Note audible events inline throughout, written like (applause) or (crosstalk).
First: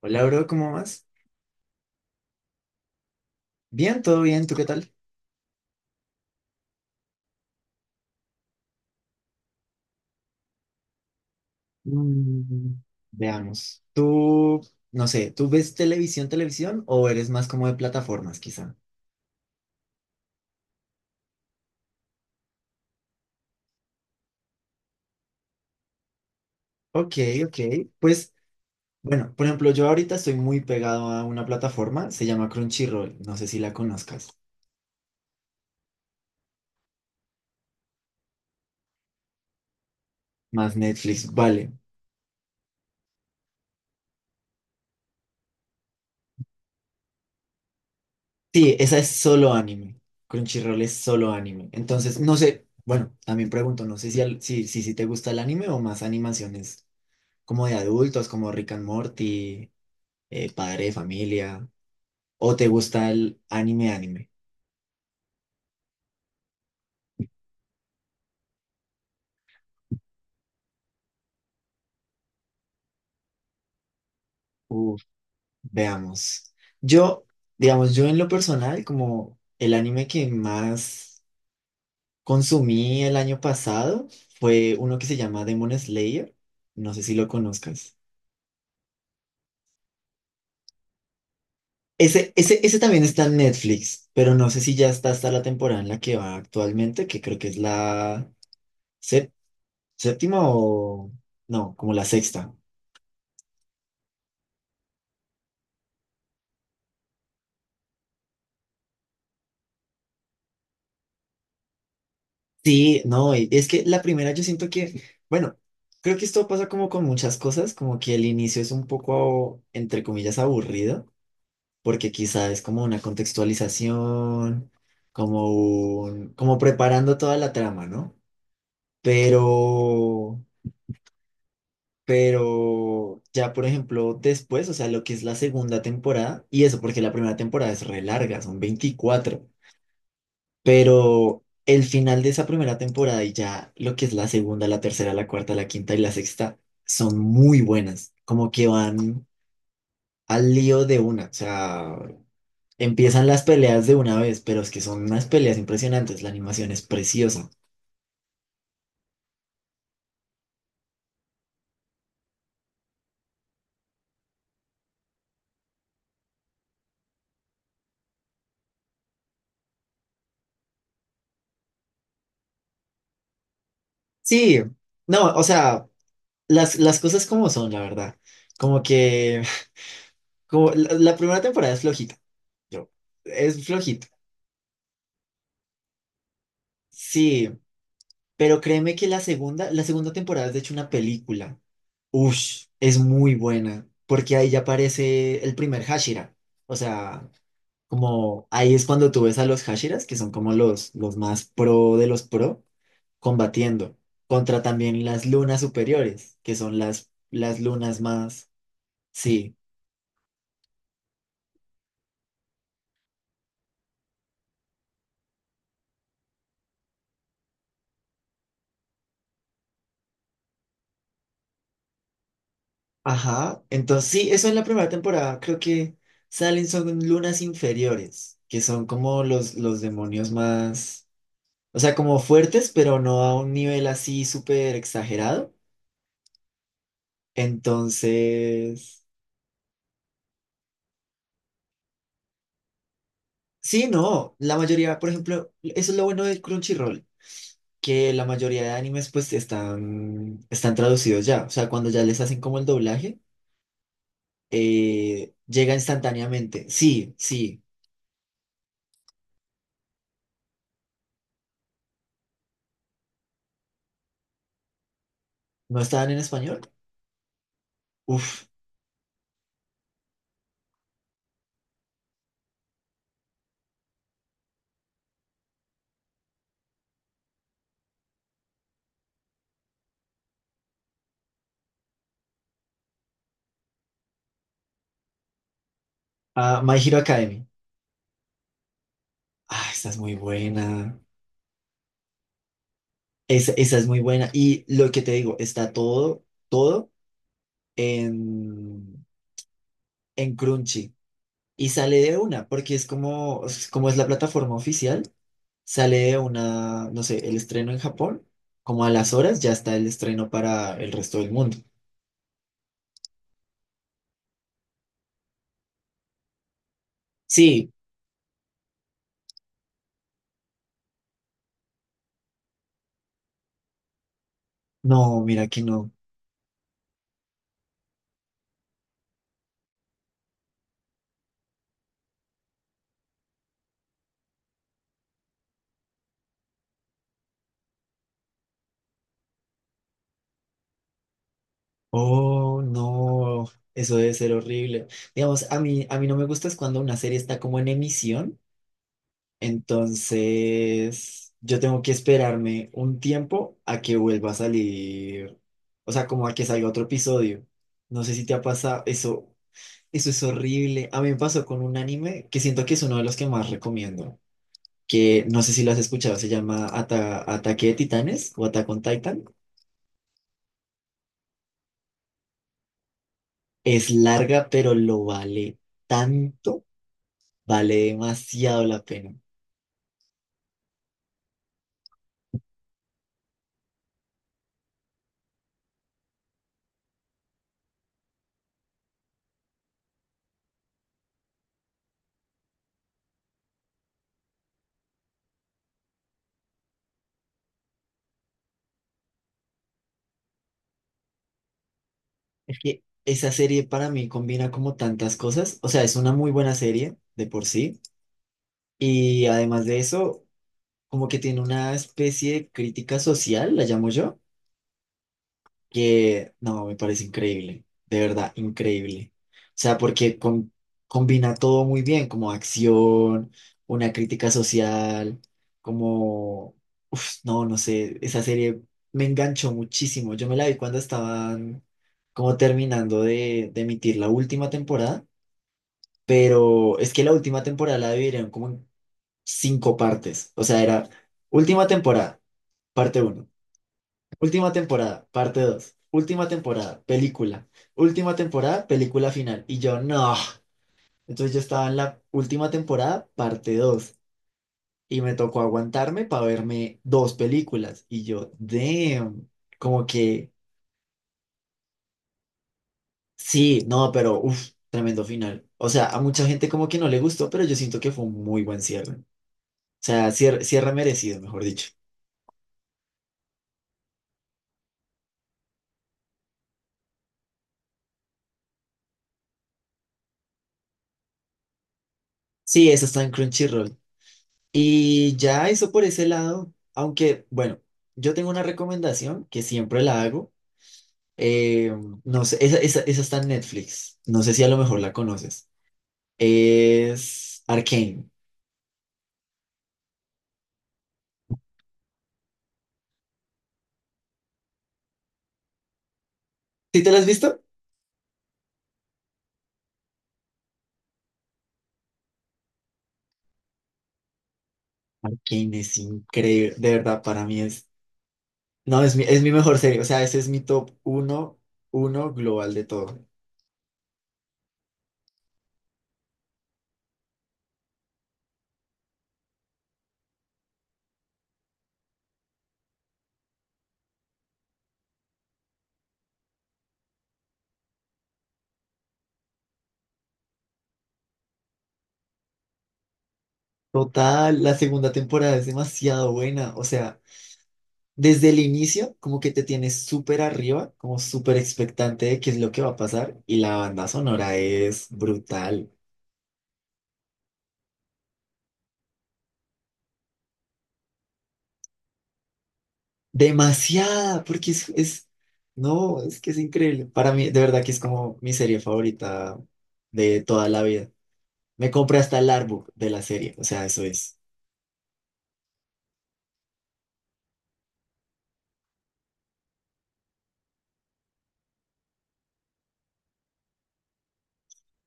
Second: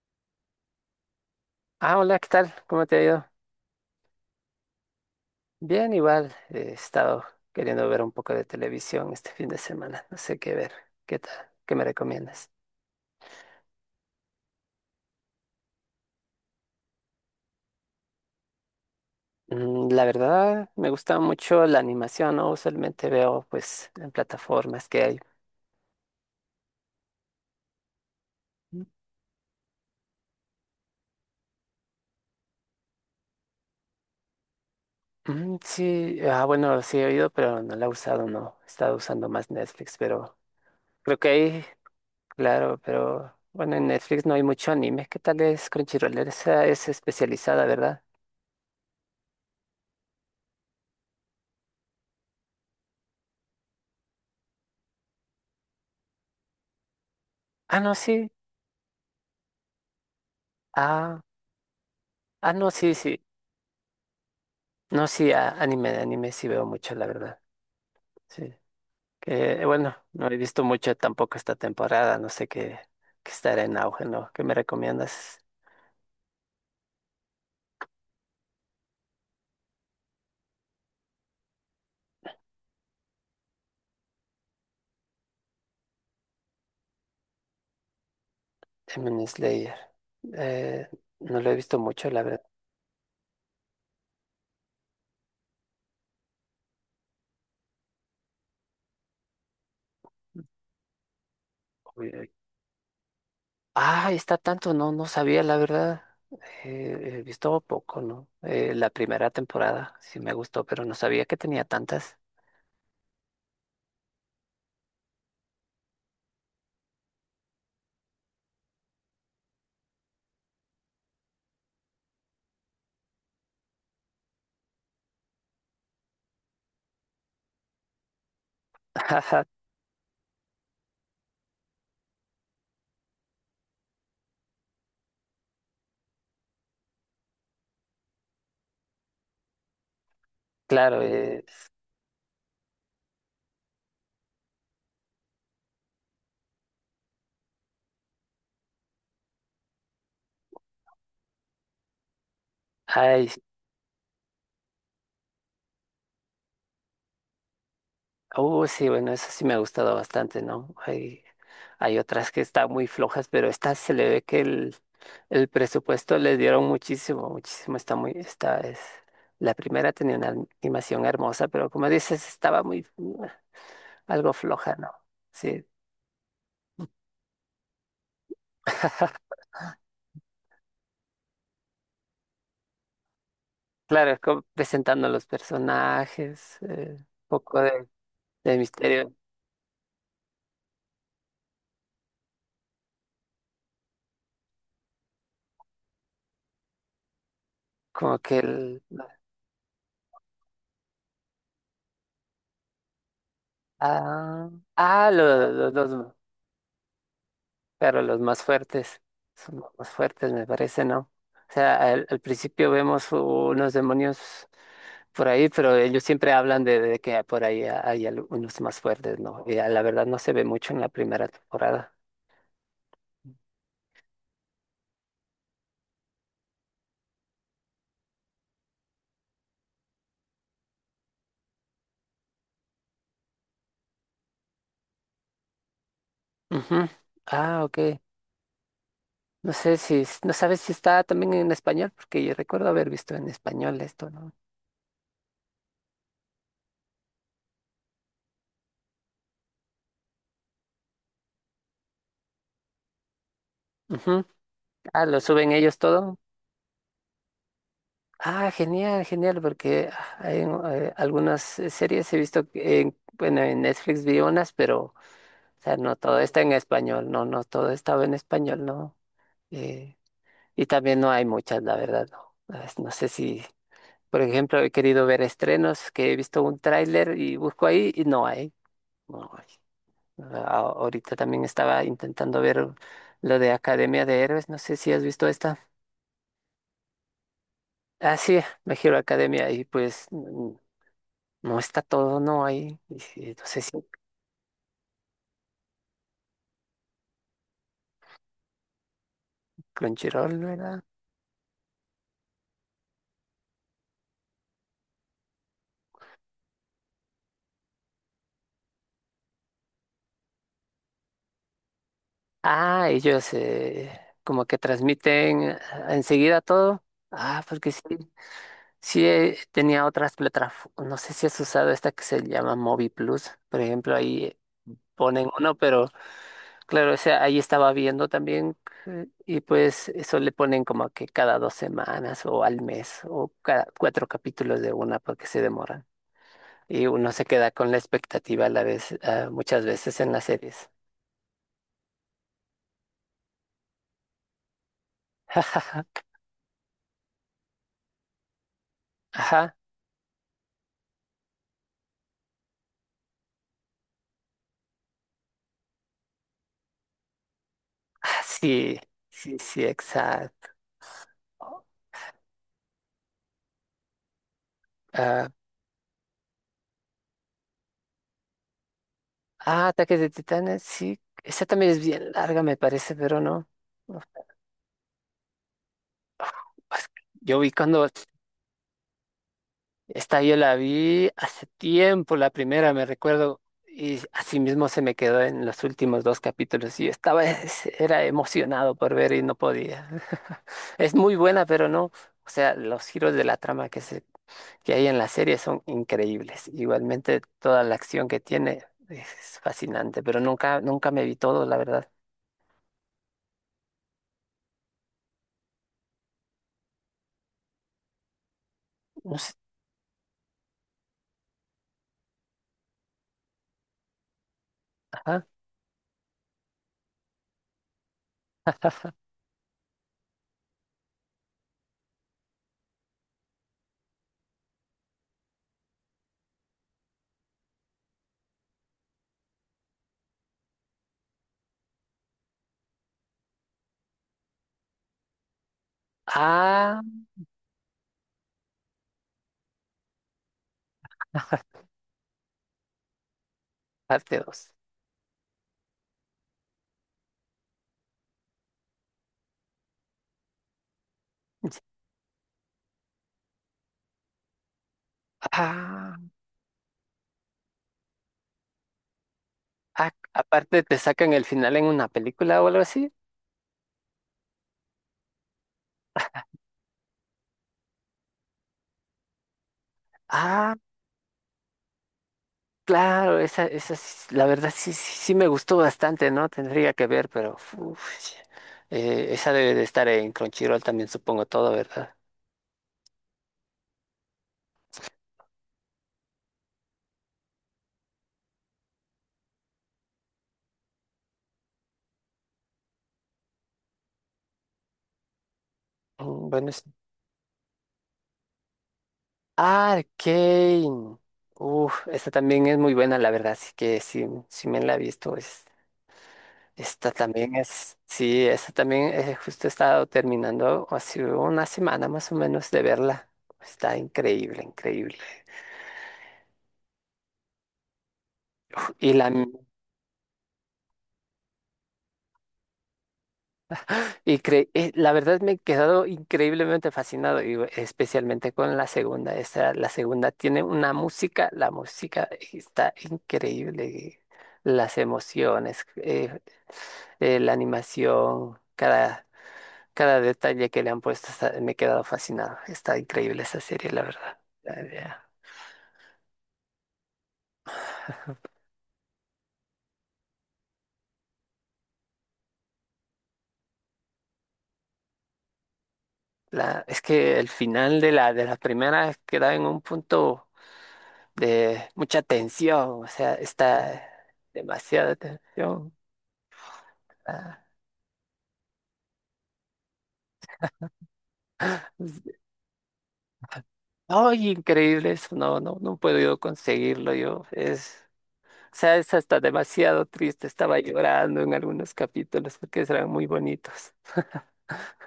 Hola, bro, ¿cómo vas? Ah, hola, ¿qué tal? ¿Cómo te ha ido? Bien, todo bien, ¿tú qué tal? Bien, igual. He estado queriendo ver un poco de televisión este fin de semana. No sé qué ver. ¿Qué tal? ¿Qué me recomiendas? Mm, Veamos. Tú, no sé, ¿tú ves televisión, televisión o eres más como de plataformas, quizá? Mm, la verdad, me gusta mucho la animación, ¿no? Usualmente veo, pues, en plataformas que hay. Ok, ok. Pues, bueno, por ejemplo, yo ahorita estoy muy pegado a una plataforma, se llama Crunchyroll, no sé si la conozcas. Mm, sí, ah, bueno, sí he oído, pero no la he usado, no. He estado usando más Netflix, pero Más creo Netflix, que ahí, vale. claro, pero bueno, en Netflix no hay mucho anime. ¿Qué tal es Crunchyroll? Esa es especializada, ¿verdad? Sí, esa es solo anime. Crunchyroll es solo anime. Entonces, no sé, bueno, también pregunto, no sé si, si te gusta el anime o más animaciones como de Ah, no, adultos, sí. como Rick and Morty. Padre de Ah, familia, ah, o te no, sí, gusta sí. el anime, anime. No, sí, anime, de anime sí veo mucho, la verdad. Sí. Que bueno, no he visto mucho tampoco esta temporada, no sé qué, qué estará en auge, ¿no? ¿Qué me Uf, recomiendas? veamos. Yo, digamos, yo en lo personal, como el anime que más consumí el año pasado fue uno que se llama Demon Slayer. No sé si lo conozcas. Demon Slayer. Eh, no lo he visto mucho, la Ese, verdad. ese, ese también está en Netflix, pero no sé si ya está hasta la temporada en la que va actualmente, que creo que es la sé- séptima o no, como la Uy, uy. sexta. Ah, está tanto, no, no sabía, la verdad. He visto poco, ¿no? La primera temporada sí me gustó, pero no sabía que tenía tantas. Sí, no, y es que la primera yo siento que, bueno, creo que esto pasa como con muchas cosas, como que el inicio es un poco, entre comillas, aburrido, porque quizá es como una contextualización, como como preparando toda la trama, ¿no? (laughs) Pero, pero ya, por ejemplo, después, o sea, lo que es la segunda temporada, y eso, porque la primera temporada es re larga, son 24. Claro, Pero el final de esa primera temporada y ya lo que es la segunda, la tercera, la cuarta, la quinta y la sexta son muy buenas. Como que van al lío de una. O sea, empiezan ay, las peleas de una vez, pero es que son unas peleas impresionantes. La animación es preciosa. uh, sí, bueno, eso sí me ha gustado bastante, ¿no? Hay otras que están muy flojas, pero esta se le ve que el presupuesto les dieron muchísimo, muchísimo. Está muy, esta es, la primera tenía una animación hermosa, pero como dices, estaba muy, algo Sí, floja, ¿no? no, o Sí, sea, las cosas como son, la verdad. Como (laughs) que (laughs) como la primera temporada es flojita. Yo, es flojita. claro, como presentando los personajes, un Sí, poco de pero créeme que misterio, la segunda temporada es de hecho una película. Ush, es muy buena, porque ahí ya aparece el primer Hashira. O sea, como que como ahí el, es cuando tú ves a los Hashiras, que son como los más pro de los pro, combatiendo ah, contra también ah, las lunas los, superiores, que son las lunas claro, los más más... fuertes Sí, son los más fuertes, me parece, ¿no? O sea, al, al principio vemos unos demonios por ahí, pero ellos siempre hablan de que por ahí hay unos más fuertes, ¿no? Y a la verdad no se ve mucho en la primera temporada. ajá. Entonces, sí, eso en la primera temporada. Creo que salen son lunas inferiores, que son como los demonios más... O sea, como fuertes, pero no a un nivel así súper exagerado. Ujú. Ah, ok. Entonces, No sé si, no sabes si está también en español, porque yo recuerdo haber visto en español sí, esto, ¿no? no, la mayoría, por ejemplo, eso es lo bueno del Crunchyroll, que la mayoría de animes pues están traducidos ya, o sea, cuando ya les hacen como el doblaje, Ujú. Ah, lo suben llega ellos todo. instantáneamente. Sí, sí, Ah, genial, genial, porque ah, hay algunas series he visto, que en, bueno, en Netflix vi unas, pero, o sea, ¿no no estaban en todo está en español? español, no, no todo estaba en Uf, español, ¿no? Eh, y también no hay muchas, la verdad, no. Ah, no sé si, por ejemplo, he querido ver estrenos que he visto un tráiler y busco ahí y no hay, no hay. Ah, ahorita también estaba intentando ver lo de Academia de Héroes, no sé si has visto esta. ah, My Hero Academy. Ah, sí, Me Hero Academia y Ah, esa es pues muy buena, no está todo, no hay. No esa, sé si esa es muy buena. Y lo que te digo, está todo, todo en, en Crunchyroll, ¿verdad? Crunchy. Y sale de una, porque es como es la plataforma oficial. Sale una, no sé, el estreno en Japón, como a las horas ya está el estreno para el resto del mundo. Ah, ellos como que transmiten enseguida todo. Ah, porque Sí, sí, sí tenía otras plataformas. No sé si has usado esta que se llama Movi Plus. Por ejemplo, ahí no, ponen mira uno, que pero no. claro, o sea ahí estaba viendo también. Y pues eso le ponen como que cada dos semanas o al mes o cada cuatro capítulos de una porque se demoran. Y uno se queda con la expectativa a la vez, ah, muchas veces en las series. Oh, no, eso debe ser horrible. Digamos, a mí, a (laughs) mí no me gusta es cuando una serie está como en emisión, Ajá, entonces yo tengo que esperarme un tiempo a que vuelva a salir, o sea, como a que salga otro episodio. No sé ah, si te ha sí, pasado eso. sí, sí, Eso es exacto. horrible. A mí me pasó con un anime que siento que es uno de los que más recomiendo, que ah, no sé si lo has escuchado, se llama Ataque de Titanes o Attack on Titan. ah, Ataque de Titanes, sí. Esa también es bien larga, me parece, pero no. Es No, larga, pero lo vale tanto, pues, yo vi vale cuando demasiado la pena. esta yo la vi hace tiempo, la primera, me recuerdo, y así mismo se me quedó en los últimos dos capítulos. Y yo estaba, era emocionado por ver y no podía. (laughs) Es muy buena, pero no. O sea, los giros de la trama que se que hay en la serie son increíbles. Igualmente toda la acción que tiene es fascinante, pero nunca, nunca me vi todo, la verdad. Es que esa serie para mí combina como tantas cosas, o sea, es una muy buena serie de por sí, No y sé, además de eso, como que tiene una especie de crítica social, la llamo yo ajá. que no, me parece increíble, de verdad, increíble. O sea, porque combina todo muy bien, como acción, una crítica social, como, uf, no, no sé, esa serie me enganchó muchísimo. Yo me la vi cuando estaban como terminando de emitir la última temporada, pero Ah, es que la última temporada la dividieron como en cinco partes, o sea, era última temporada, parte uno. parte Última dos. temporada, parte dos. Última temporada, película. Última temporada, película final. Y yo, no. Entonces yo estaba en la última temporada, parte dos. Y me tocó Ah, aguantarme para verme dos películas. Y yo, damn. Como ah, que, aparte te sacan el final en una película o algo así. sí, no, pero, uff, tremendo final. O sea, a mucha gente como que no le gustó, pero yo siento que fue un muy buen cierre. O sea, cierre, Ah, cierre merecido, mejor dicho. claro, esa, la verdad sí, sí, sí me gustó bastante, ¿no? Tendría que ver, pero uf, esa debe de estar en Crunchyroll también, supongo todo, ¿verdad? Sí, eso está en Crunchyroll. Y ya eso por ese lado, aunque bueno, yo tengo una recomendación que siempre la hago. eh, no sé, esa está en Netflix. No sé si a lo mejor la conoces. Mm, bueno, Es Arcane. Arcane. Uf, esta también es muy buena, la verdad. Así que sí, sí me la he visto. ¿Sí te Esta la has también visto? es, sí, esta también justo he estado terminando hace una semana más o menos de verla. Está increíble, increíble. Arcane es increíble, de verdad, para mí es. No, Y es mi, la, es mi mejor serie. O sea, ese es mi top uno, uno global de todo. La verdad me he quedado increíblemente fascinado, y especialmente con la segunda. Esta, la segunda tiene una música, la música está increíble. Las emociones. La animación, cada, cada detalle que le han puesto, me he quedado fascinado. Está increíble esa serie, la verdad. Total, la segunda temporada es demasiado buena. O sea, desde el inicio, como que te tienes súper arriba, como súper expectante de qué es lo que va a pasar, y la banda sonora es brutal. Es que el final de la primera queda en un punto de mucha tensión, o sea, está Demasiada, porque es, demasiada es, tensión. no, es que es increíble. Para mí, de Ah, verdad que es como mi serie favorita de toda la vida. Me compré hasta es- el artbook de la serie, o sea, eso es. ¡ay, increíble eso! No, no, no puedo yo conseguirlo yo. Es, o sea, es hasta demasiado triste. Estaba llorando en algunos capítulos porque eran muy bonitos.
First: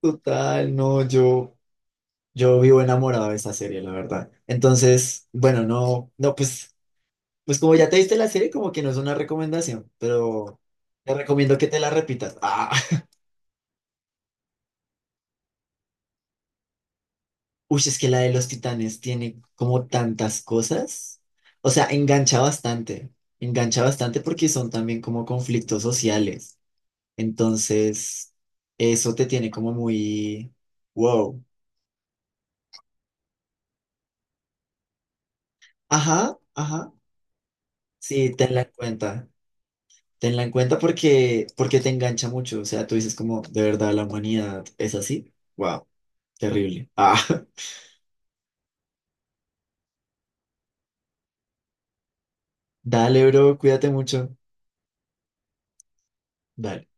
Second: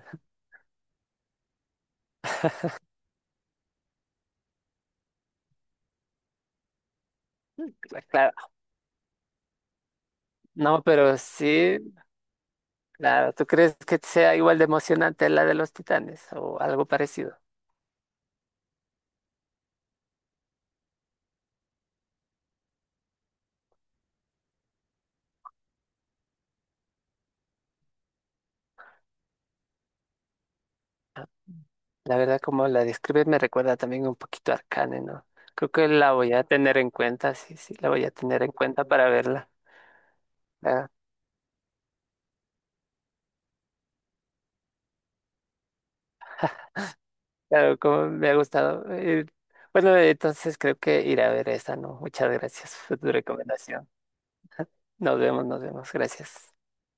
Total, no, yo, vivo enamorado de esa serie, la verdad. Entonces, bueno, no, no, pues. Pues como ya te viste la Claro, serie, como que no es una recomendación, pero no, te pero recomiendo que sí. te la repitas. Ah, (laughs) Claro, ¿tú crees que sea igual de emocionante la de los Titanes o algo parecido? uy, es que la de los titanes tiene como tantas cosas. O sea, engancha bastante porque son también como conflictos sociales. Entonces, eso te tiene como muy, wow. La verdad, como la describes, me recuerda también un poquito a Arcane, ¿no? Creo que la voy Ajá, a tener en ajá. cuenta, sí, sí, la voy a Sí, tener en tenla en cuenta para cuenta. verla. Tenla en cuenta Ah, porque te engancha mucho. O sea, tú dices como, de verdad, la humanidad es así. Wow, terrible. Ah. (laughs) claro, como me ha gustado. Bueno, entonces creo que iré a ver esta, ¿no? Muchas gracias por tu Dale, bro, recomendación. cuídate mucho. Nos vemos, gracias. Dale.